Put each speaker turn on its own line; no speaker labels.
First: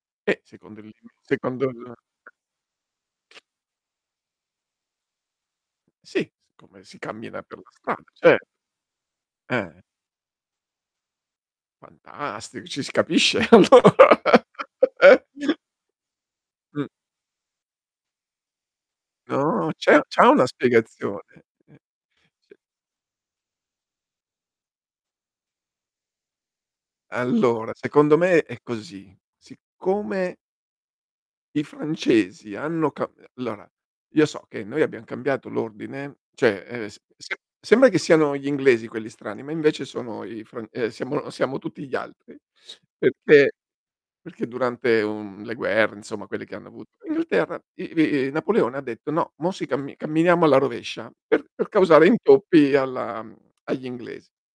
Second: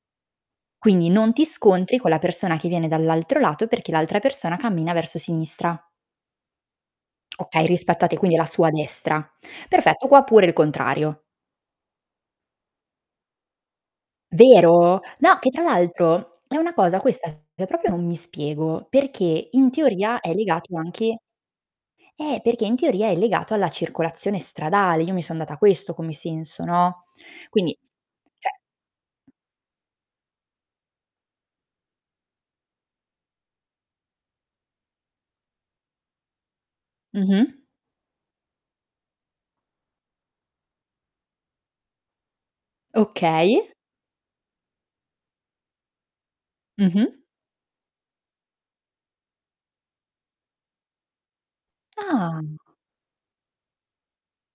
E, secondo il
Quindi,
[unintelligible]
non ti
secondo il
scontri con la persona che viene dall'altro lato, perché l'altra persona cammina verso sinistra.
Sì, s come si cammina per
Okay,
la strada,
rispetto a te quindi
cer
alla sua destra.
Eh.
Perfetto qua pure il contrario.
Fantastico, ci si capisce allora
Vero? No che
eh?
tra l'altro, è una
Uhm.
cosa questa che proprio non mi spiego perché in
Oh, c'è
teoria
c'è
è
una
legato anche
spiegazione, eh,
eh,
sì.
perché in teoria è legato alla circolazione stradale, io mi sono data questo come senso no,
Allora
quindi
secondo me
cioè
è così. Siccome i francesi hanno ca e allora io so che noi abbiam cambiato l'ordine, cioè, ehm, s sem
Mh-mh.
sembra che siano gli inglesi quelli strani, ma invece sono i i fran eh siamo siamo tutti gli altri, perché
Okay.
perché durante, uhm, le guerre insomma quelli che hanno avuto in
Mh-mh.
Inghilterra, i bi i Napoleone ha detto: "No, mo si cammi camminiamo alla rovescia" per per causare
Ah.
intoppi alla mhmm, agli inglesi.